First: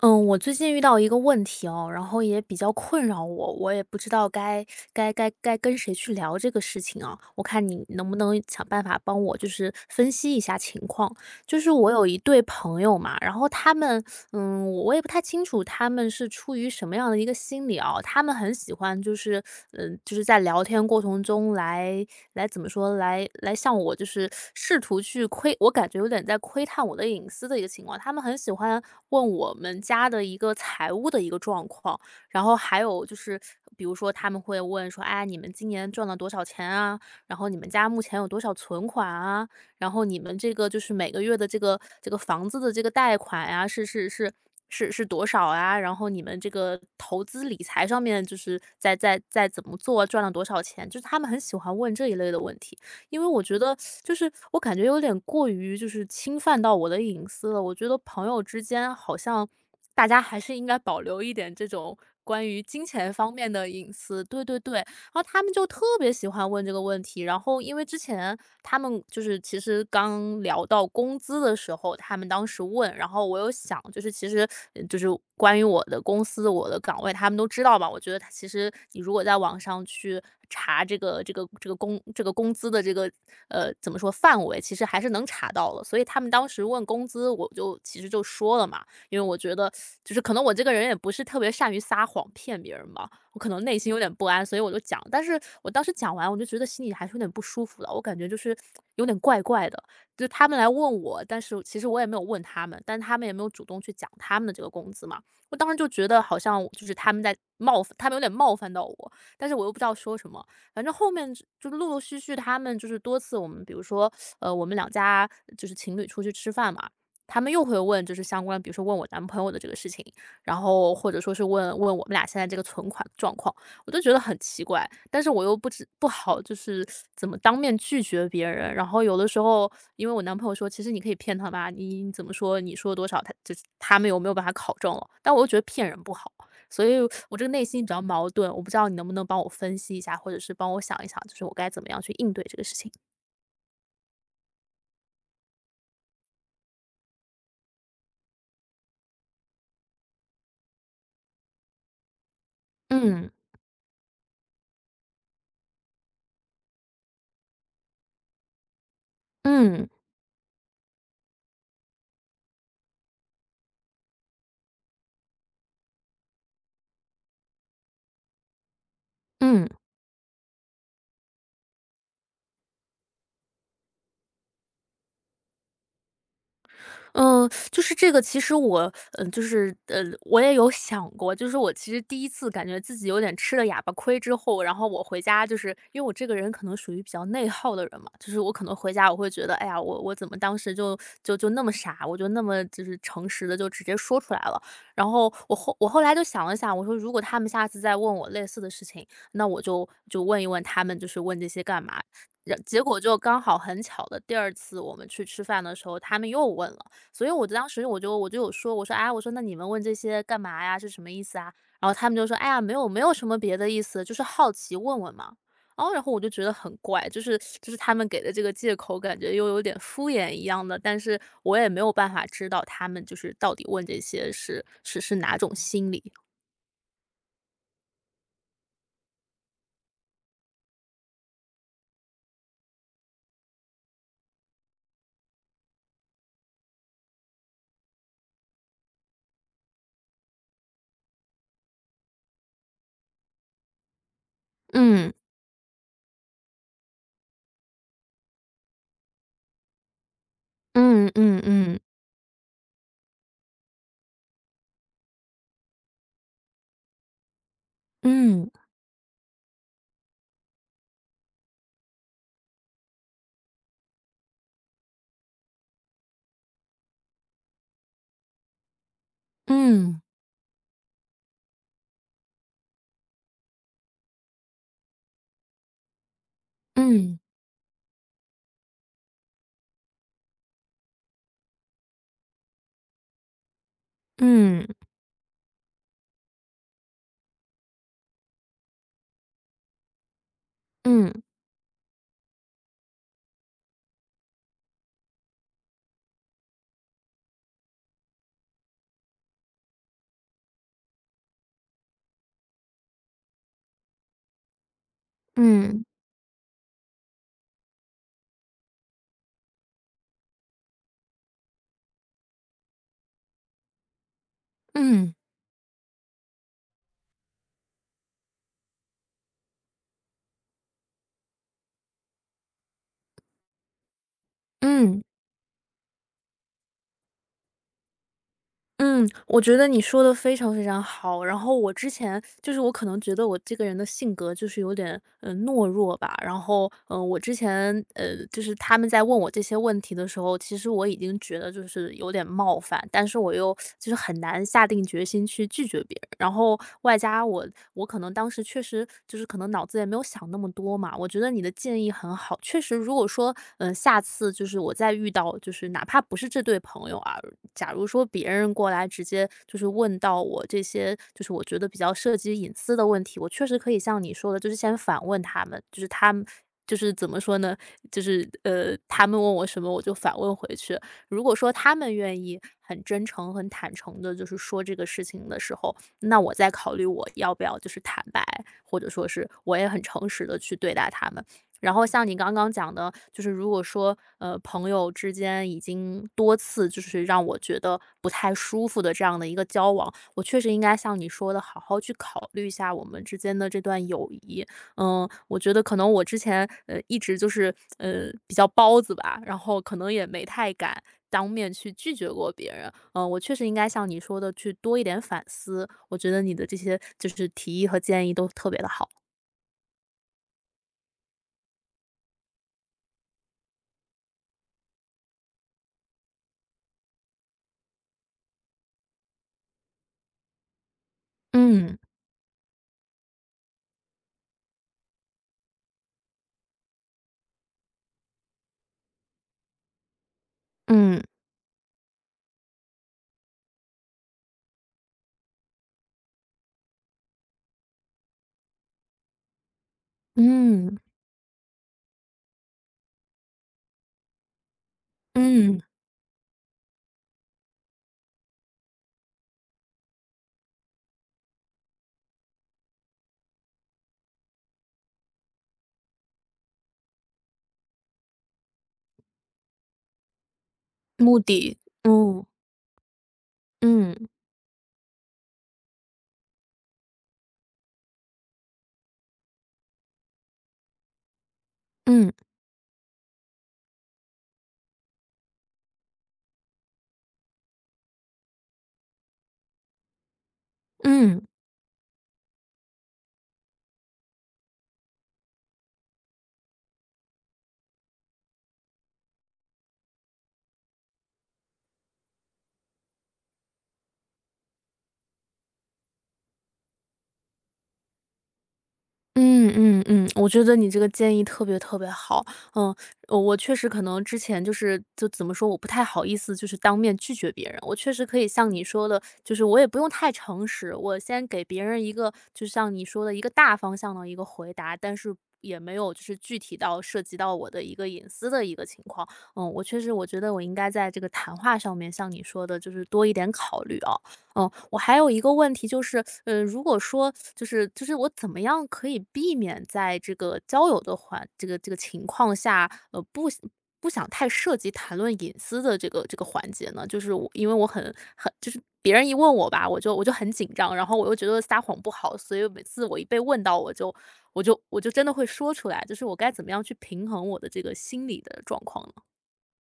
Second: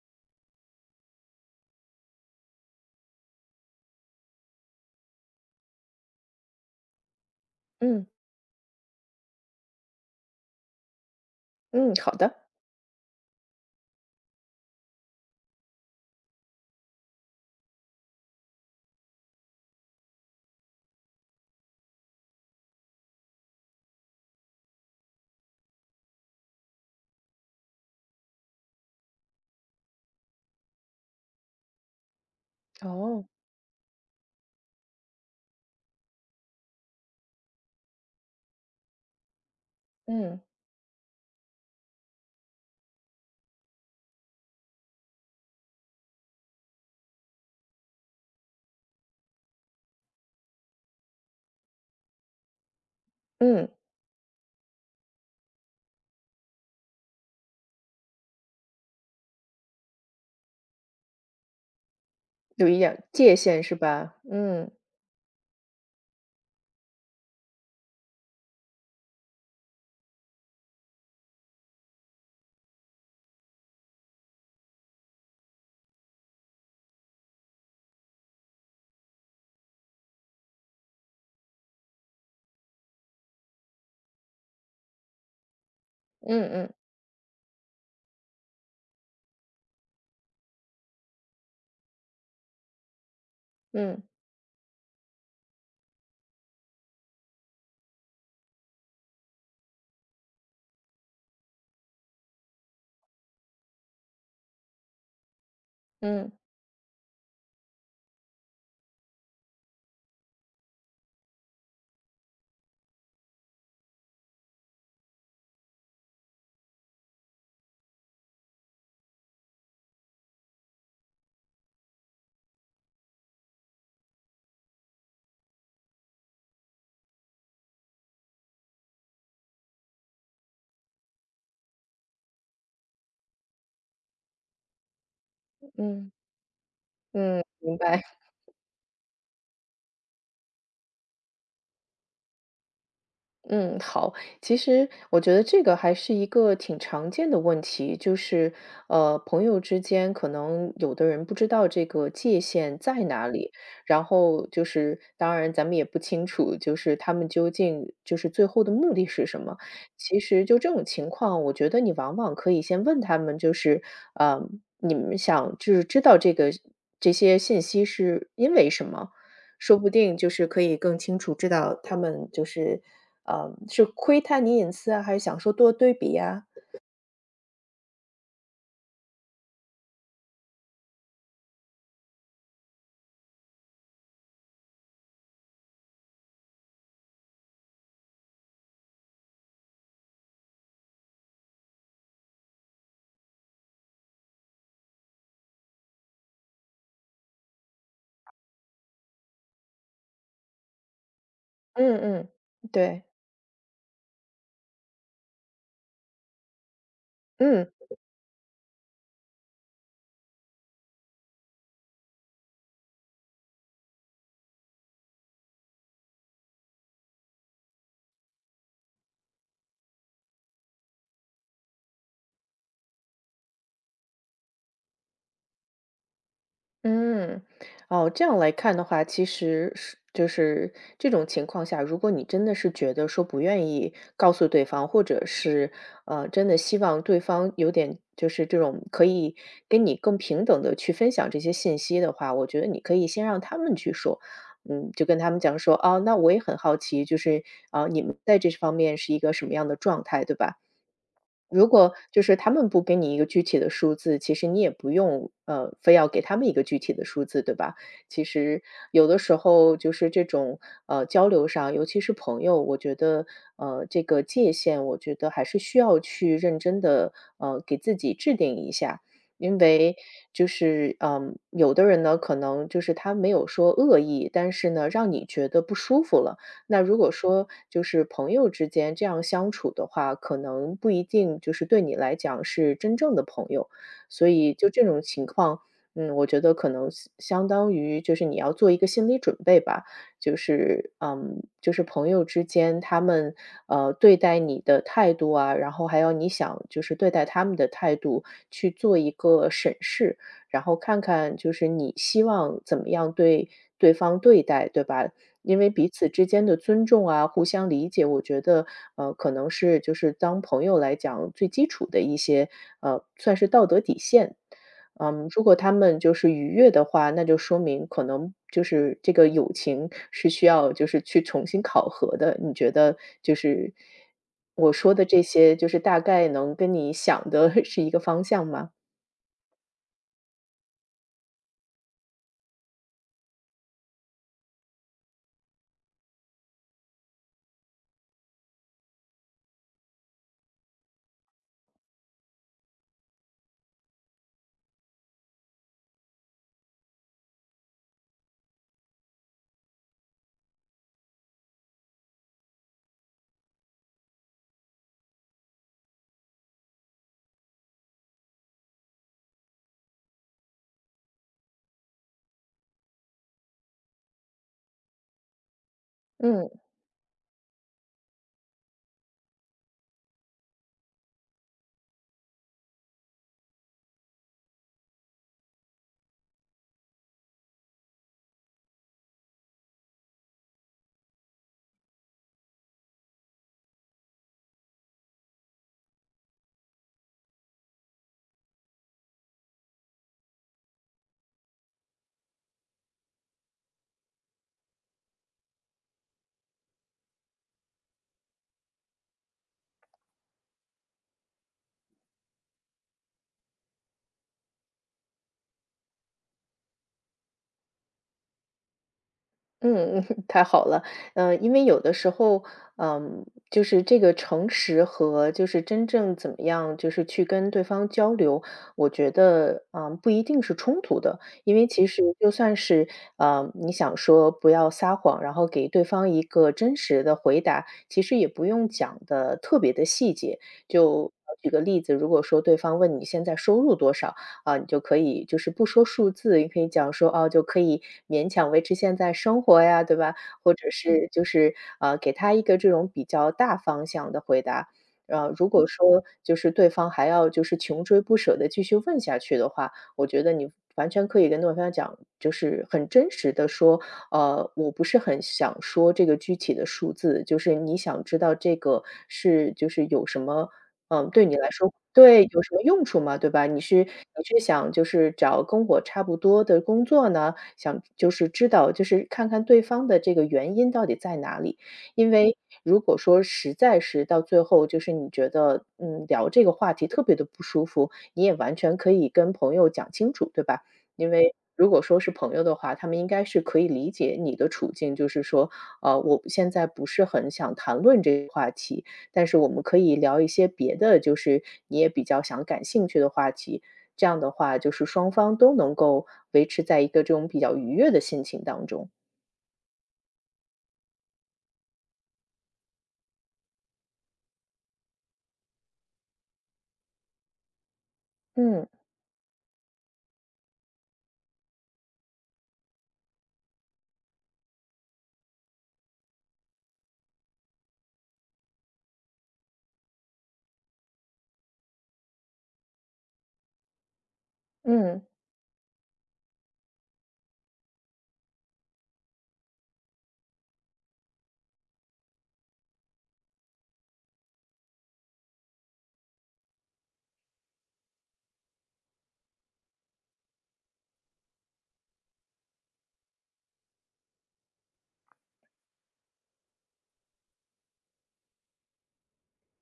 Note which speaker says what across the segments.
Speaker 1: 嗯，我最近遇到一个问题哦，然后也比较困扰我，我也不知道该跟谁去聊这个事情啊。我看你
Speaker 2: 嗯
Speaker 1: 能不能想办法帮我，就是分析一下情况。就是我
Speaker 2: 嗯，
Speaker 1: 有
Speaker 2: 好
Speaker 1: 一
Speaker 2: 的。
Speaker 1: 对朋友嘛，然后他们，嗯，我也不太清楚他们是出于什么样的一个心理啊。他们很喜欢，就是就是在聊天过程中来怎么说，来向我就是试图去窥我感觉有点在窥探我的隐私的一个情况。他们很喜欢问我们家的一个财务的一个状况，然后还有就
Speaker 2: 哦，
Speaker 1: 是比如说他们会问说，哎，你们今年赚了多少钱啊？然后你们家目前有多少存款啊？然后你们
Speaker 2: 嗯
Speaker 1: 这个就是每个月的这个房子的这个贷款呀，是多少啊？然后你们这个投资理财上面就是在怎么做，赚了多少钱？就是他们很喜欢问这一类的问题，因为我觉
Speaker 2: 嗯，
Speaker 1: 得就是我感觉有点过于就是侵犯到我的隐私了。我觉得朋友之间好像大家还是应该保留一点这种关于
Speaker 2: 有一
Speaker 1: 金
Speaker 2: 点
Speaker 1: 钱方
Speaker 2: 界
Speaker 1: 面
Speaker 2: 限
Speaker 1: 的
Speaker 2: 是
Speaker 1: 隐
Speaker 2: 吧？
Speaker 1: 私。对对
Speaker 2: 嗯
Speaker 1: 对，然后他们就特别喜欢问这个问题，然后因为之前他们就是其实刚聊到工资的时候，他们当时问，然后我有想，就是其实呃就是关于我的公司、我的岗位，他们都知道吧？我觉得他其实你如果在网上去查这个这个这个工这个工资的这个怎么说范围，其实还是能查到了。所以他们
Speaker 2: 嗯
Speaker 1: 当时
Speaker 2: 嗯
Speaker 1: 问工资，我就其实就说了嘛，因为我觉得就是可能我这个人也不是特别善于撒谎骗别人吧，我可能内心有
Speaker 2: 嗯
Speaker 1: 点不安，所以我就讲。但是我当时讲完，我就觉得心里还是有点不舒服的，我感觉就是有点怪怪的。就他们来问我，但是其实我也没有问他们，但他们也没有主动去讲他们的这个工资嘛。我当时就觉得
Speaker 2: 嗯
Speaker 1: 好像就是他们在冒犯，他们有点冒犯到我，但是我又不知道说什么。反正后面就是陆陆续续，他们就是多次我们，比如说我们两家就是情侣出去吃饭嘛，他们又会问，就是相关，比如说问我男朋友的这个事情，然后或者说是问我们俩现在这个存款状况，我就觉得很奇怪，但是我又不知不好就是怎么当面拒绝别人，然后有的时候因为我男朋友说，其实你可以骗他吧，你怎么说你说多少，他就是他们有没有办法考证了，但我又觉得骗人
Speaker 2: 嗯
Speaker 1: 不好，所以我
Speaker 2: 嗯，
Speaker 1: 这个内
Speaker 2: 明
Speaker 1: 心比较
Speaker 2: 白。
Speaker 1: 矛盾，我不知道你能不能帮我分析一下，或者是帮我想一想，就是我该怎么样去应对这个事情。
Speaker 2: 嗯，好。其实我觉得这个还是一个挺常见的问题，就是朋友之间可能有的人不知道这个界限在哪
Speaker 1: 嗯
Speaker 2: 里，然后就是当然咱们也不清楚，就是他们究竟就是最后的目的是什么。
Speaker 1: 嗯
Speaker 2: 其实就这种情况，我觉得你往往可以先问他们，就是呃，你们想就是知道这个这些信息是因为什么？
Speaker 1: 嗯。
Speaker 2: 说不定就是可以更清楚知道他们就是，是窥探你隐私啊，还是想说多对比呀。
Speaker 1: 嗯，就是这个，其实我，嗯，就是，我也有想过，就是我其实第一次感觉自己有点吃了哑巴亏之后，然后我回家，就是因为我这个人可能属于比较内耗的人嘛，就是我可能回家我会觉得，哎呀，我怎么当时就那么傻，我就那么就是诚实的就直接说出来了。然后我后来就想了想，我说如果他们下次再问我类似的事情，那我就问一问他们，就是问这些干
Speaker 2: 嗯
Speaker 1: 嘛。
Speaker 2: 嗯，
Speaker 1: 然结果
Speaker 2: 对，
Speaker 1: 就刚好很巧的，第二次我们去吃饭的时候，他们又问了。所以我
Speaker 2: 嗯。
Speaker 1: 当时我就有说，我说：“哎，我说那你们问这些干嘛呀？是什么意思啊？”然后他们就说：“哎呀，没有什么别的意思，就是好奇问问嘛。”哦，然后我就觉得很怪，就是他们给的这个借口，感觉又有点敷衍一样的，但是我也没有办法知道他们就是到底问这些是哪种心理。
Speaker 2: 嗯，哦，这样来看的话，其实是就是这种情况下，如果你真的是觉得说不愿意告诉对方，或者是真的希望对方有点就是这种可以跟你更平等的去分享这些信息的话，我觉得你可以先让他们去说，嗯，就
Speaker 1: 嗯
Speaker 2: 跟他们讲说，哦，那我也很好奇，就是啊，你们在这方面是一个什么样的状态，对吧？
Speaker 1: 嗯嗯
Speaker 2: 如
Speaker 1: 嗯
Speaker 2: 果就是他们不给你一个具体的数字，其实你也不用非要给他们一个具体的数字，对吧？其
Speaker 1: 嗯
Speaker 2: 实有的时候就是这种交流上，尤其是朋友，我觉得这个界限，我觉得还是需要去认真的给自己制定一下。因为
Speaker 1: 嗯
Speaker 2: 就是嗯，有的人呢，可能就是他没有说恶意，但是呢，让你觉得不舒服了，那如果
Speaker 1: 嗯
Speaker 2: 说就是朋友之间这样相处的话，可能不一定就是对你来讲是真正的朋友，所以
Speaker 1: 嗯
Speaker 2: 就这种情况，嗯，我觉得可能相当于就是你要做一个心理准备吧，就是
Speaker 1: 嗯
Speaker 2: 嗯，就是朋友之间他们对待你的态度啊，然后还有你想就是对待他们的态度去做一个审视，然后看看就是你希望怎么样对方对待，对吧？因为
Speaker 1: 嗯嗯
Speaker 2: 彼此之间的尊重啊，互相理解，我觉得，可能是就是当朋友来讲最基础的一些，算是道德底线。
Speaker 1: 嗯
Speaker 2: 嗯，如果他们就是愉悦的话，那就说明可能就是这个友情是需要就是去重新考核的。你觉得就是我说
Speaker 1: 嗯。
Speaker 2: 的这些，就是大概能跟你想的 是一个方向吗？
Speaker 1: 嗯，我觉得你说的非常非常好。然后我之前就是我可能觉得我这个人的性格就是有点，呃，懦弱吧。然后，嗯，我之前，就是他们在问我这些问题的时候，其实我已经觉得就是有点冒犯，但是我又就是很难下定决心去拒绝别人。然后外加我可能当时确实就是可能脑子也没有想那么多嘛。我觉得你的建议很好，确实如果说，嗯，下次就是我再遇到，就是哪怕不是这对朋友啊，假如说别人过来直接就是问到我这些，就是我觉得比较涉及隐私的问题，我确实可以像你说的，就是先反问他们，就是他们
Speaker 2: 嗯。
Speaker 1: 就是怎么说呢？就是他们问我什么，我就反问回去。如果说他们愿意很真诚、很坦诚的，就是说这个事情的时候，那我再考虑我要不要就是坦白，或者说是我也很诚实的去对待他们。然后像你刚刚讲的，就是如果说，朋友之间已经多次就是让我觉得不太舒服的这样的一个交往，我确实应该像你说的，好好去考虑一下我们之间的这段友谊。嗯，我觉得可能我之前，一直就是，比较包子吧，然后可能也没太敢当面去拒绝过别人。嗯，我确实应该像你说的去多一点反思，我觉得你的这些就是提议和建议都特别的好。
Speaker 2: 嗯，太好了。因为有的时候，嗯，就是这个诚实和就是真正怎么样，就是去跟对方交流，我觉得，嗯，不一定是冲突的。因为
Speaker 1: 嗯，
Speaker 2: 其实就算是，你想说不要撒谎，然后给对方一个真实的回答，其实也不用讲的特别的细节。
Speaker 1: 嗯。
Speaker 2: 就举个例子，如果说对方问你现在收入多少，啊，你就可以就是不说数字，也可以讲说，哦，就可以勉强维持现在生活呀，对吧？或者
Speaker 1: 嗯。
Speaker 2: 是就是，给他一个这种比较大方向的回答。如
Speaker 1: 嗯，
Speaker 2: 果说就是对方还要就是穷追不舍的继续问下去的话，我觉得你完全可以跟对方讲，就是很真实的说，我不是很想说这个具体的数字，就是你想知道这个是就是有什么，嗯，
Speaker 1: 目
Speaker 2: 对你来
Speaker 1: 的，
Speaker 2: 说。
Speaker 1: 嗯，
Speaker 2: 对，有什么用处吗？对吧？你是
Speaker 1: 嗯，
Speaker 2: 你是想就是找跟我差不多的工作呢，想就是知道就是看看对方的这个原因到底在哪里。因
Speaker 1: 嗯，
Speaker 2: 为如果说实在是到最后，就是你觉得，嗯，聊这个话题特别的不舒服，你也完全可以跟朋友讲清楚，对吧？因
Speaker 1: 嗯，
Speaker 2: 为如果说是朋友的话，他们应该是可以理解你的处境，就是说，我现在不是很想谈论这个话题，但是我们可以聊一些别的，就是你也比较想感兴趣的话题。这样的话，就是双方都能够维持在一个这种比较愉悦的心情当中。
Speaker 1: 嗯，嗯，嗯，我觉得你这个建议特别特别好。嗯，我确实可能之前就是就怎么说，我不太好意思，就是当面拒绝别人。我确实可以像你
Speaker 2: 嗯
Speaker 1: 说的，就是我也不用太诚实，我先给别人一个，就像你说的一个大方向的一个回答，但是也没有就是具体到涉及到我的一个隐私的一个情况。嗯，我确实我觉得我应该在这个谈话上面像你说的，就是多一点考虑啊。哦，我还
Speaker 2: 嗯。
Speaker 1: 有一个问题就是，如果说就是我怎么样可以避免在这个交友的环这个情况下，不想太涉及谈论隐私的这个环节呢？就是我因为我很就是别人一问我吧，我就很紧张，然后我又觉得撒谎不好，所以每次我一被问到，我就真的会说出来，就是我该怎么样去平衡我的这个心理的状况呢？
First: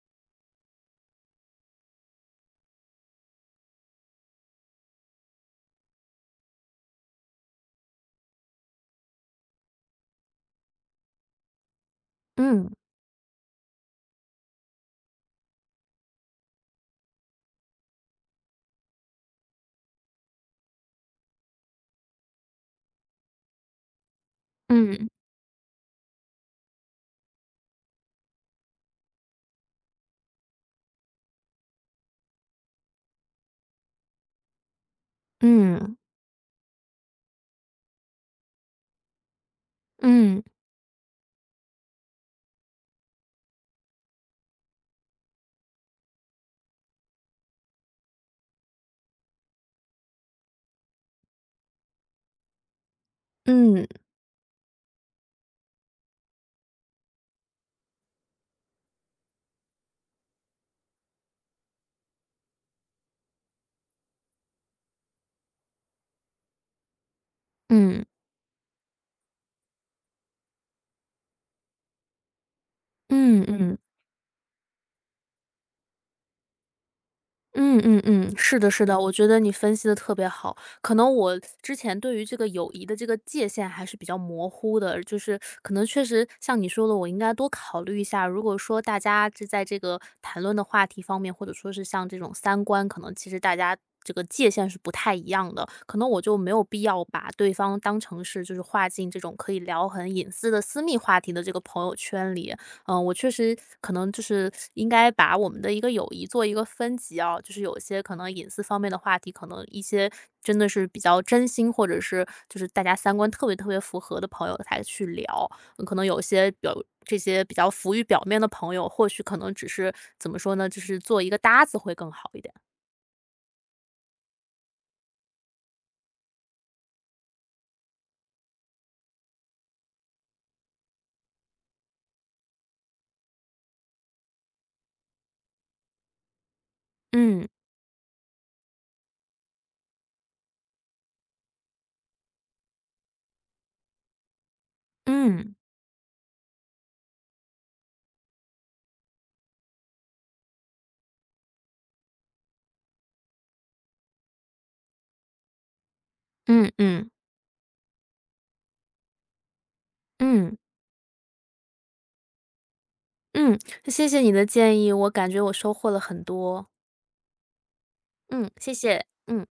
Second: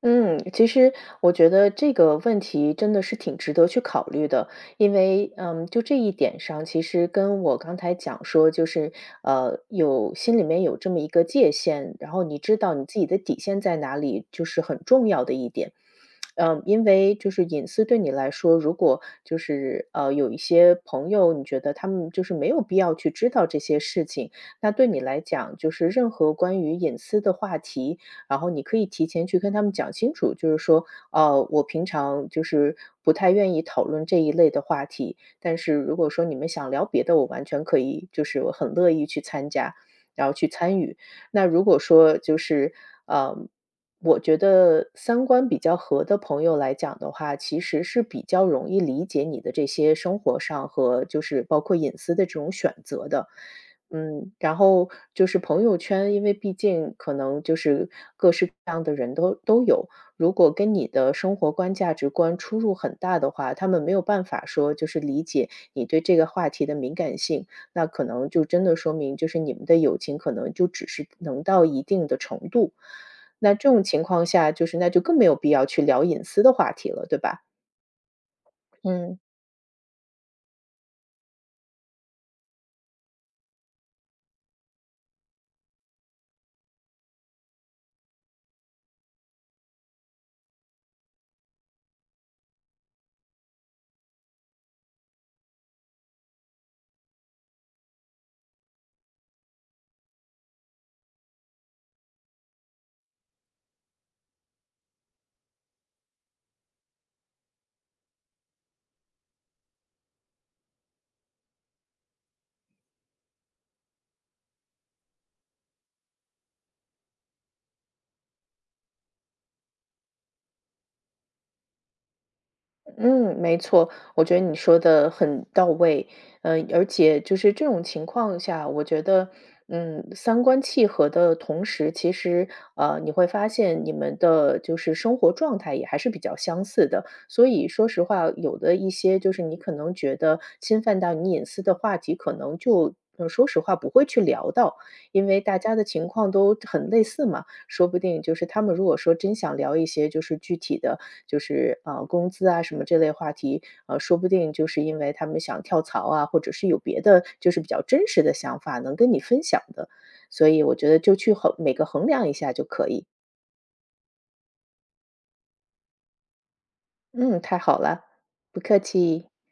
Speaker 2: 嗯，其实我觉得这个问题真的是挺值得去考虑的，因为，嗯，就这一点上，其实跟我刚才讲说，就是，有心里面有这么一个界限，然后你知
Speaker 1: 嗯
Speaker 2: 道你自己的底线在哪里，就是很重要的一点。嗯，因为就是隐私对你来说，如果就是有一些朋友，你觉得他们就是没有必要去知道这些事情，那对你
Speaker 1: 嗯
Speaker 2: 来讲，就是任何关于隐私的话题，然后你可以提前去跟他们讲清楚，就是说，我平常就是不太愿意讨论这一类的话题，但是
Speaker 1: 嗯
Speaker 2: 如果说你们想聊别的，我完全可以，就是我很乐意去参加，然后
Speaker 1: 嗯
Speaker 2: 去参与。那如果说就是，呃，我觉得三观比较合的朋友来讲的话，其实是比较容易理解你的这些生活上和就是包括隐私的这种选择的。
Speaker 1: 嗯嗯
Speaker 2: 嗯，然后就是朋友圈，因为毕竟可能就是各式各样的人都有，如果跟你的生活观、价值观出入很大的话，他们没有办法说就是理解你对这个话题的敏感性，那可能就真的说明就是你们的友情可能就只是能到一定的程度。
Speaker 1: 嗯嗯
Speaker 2: 那这
Speaker 1: 嗯。
Speaker 2: 种情况下，就是那就更没有必要去聊隐私的话题了，对吧？
Speaker 1: 嗯嗯嗯，是的，是的，我
Speaker 2: 嗯。
Speaker 1: 觉得你分析的特别好。可能我之前对于这个友谊的这个界限还是比较模糊的，就是可能确实像你说的，我应该多考虑一下。如果说大家是在这个谈论的话题方面，或者说是像这种三观，可能其实大家这个界限是不太一样的，可能我就没有必要把对方当成是就是划进这种可以聊很隐私的私密话题的这个朋友圈里。嗯，我确实可能就是应该把我们的一个友谊做一个分级啊，就是有一些可能隐私方面的话题，可能一些真的是比较真心，或者是就是大家三观特别特别符合的朋友才去聊，嗯可能有些表这些比较浮于表面的朋友，或许可能只是怎么说呢，就是做一个搭子会更好一点。
Speaker 2: 嗯，没错，我觉得你说的很到位，而且就是这种情况下，我觉得，嗯，三观契合的同时，其实，你会发现你们的就是生活状态也还是比较相似的。所
Speaker 1: 嗯
Speaker 2: 以说实话，有的一些就是你可能觉得侵犯到你隐私的话题，可能就，说实话不会去聊到，因为
Speaker 1: 嗯
Speaker 2: 大家的情况都很类似嘛。说不定就是他们如果说真想聊一些就是具体的，就是工资啊什么这类话题，说不定就是因为他们想跳槽啊，或者是
Speaker 1: 嗯
Speaker 2: 有别
Speaker 1: 嗯
Speaker 2: 的就是比较真实的想法能跟你分享的，所
Speaker 1: 嗯
Speaker 2: 以我觉得就去衡每个衡量一下就可以。
Speaker 1: 嗯，谢谢你的建议，我感觉我收获了很多。
Speaker 2: 嗯，太好了，
Speaker 1: 嗯，
Speaker 2: 不
Speaker 1: 谢
Speaker 2: 客
Speaker 1: 谢。
Speaker 2: 气。
Speaker 1: 嗯。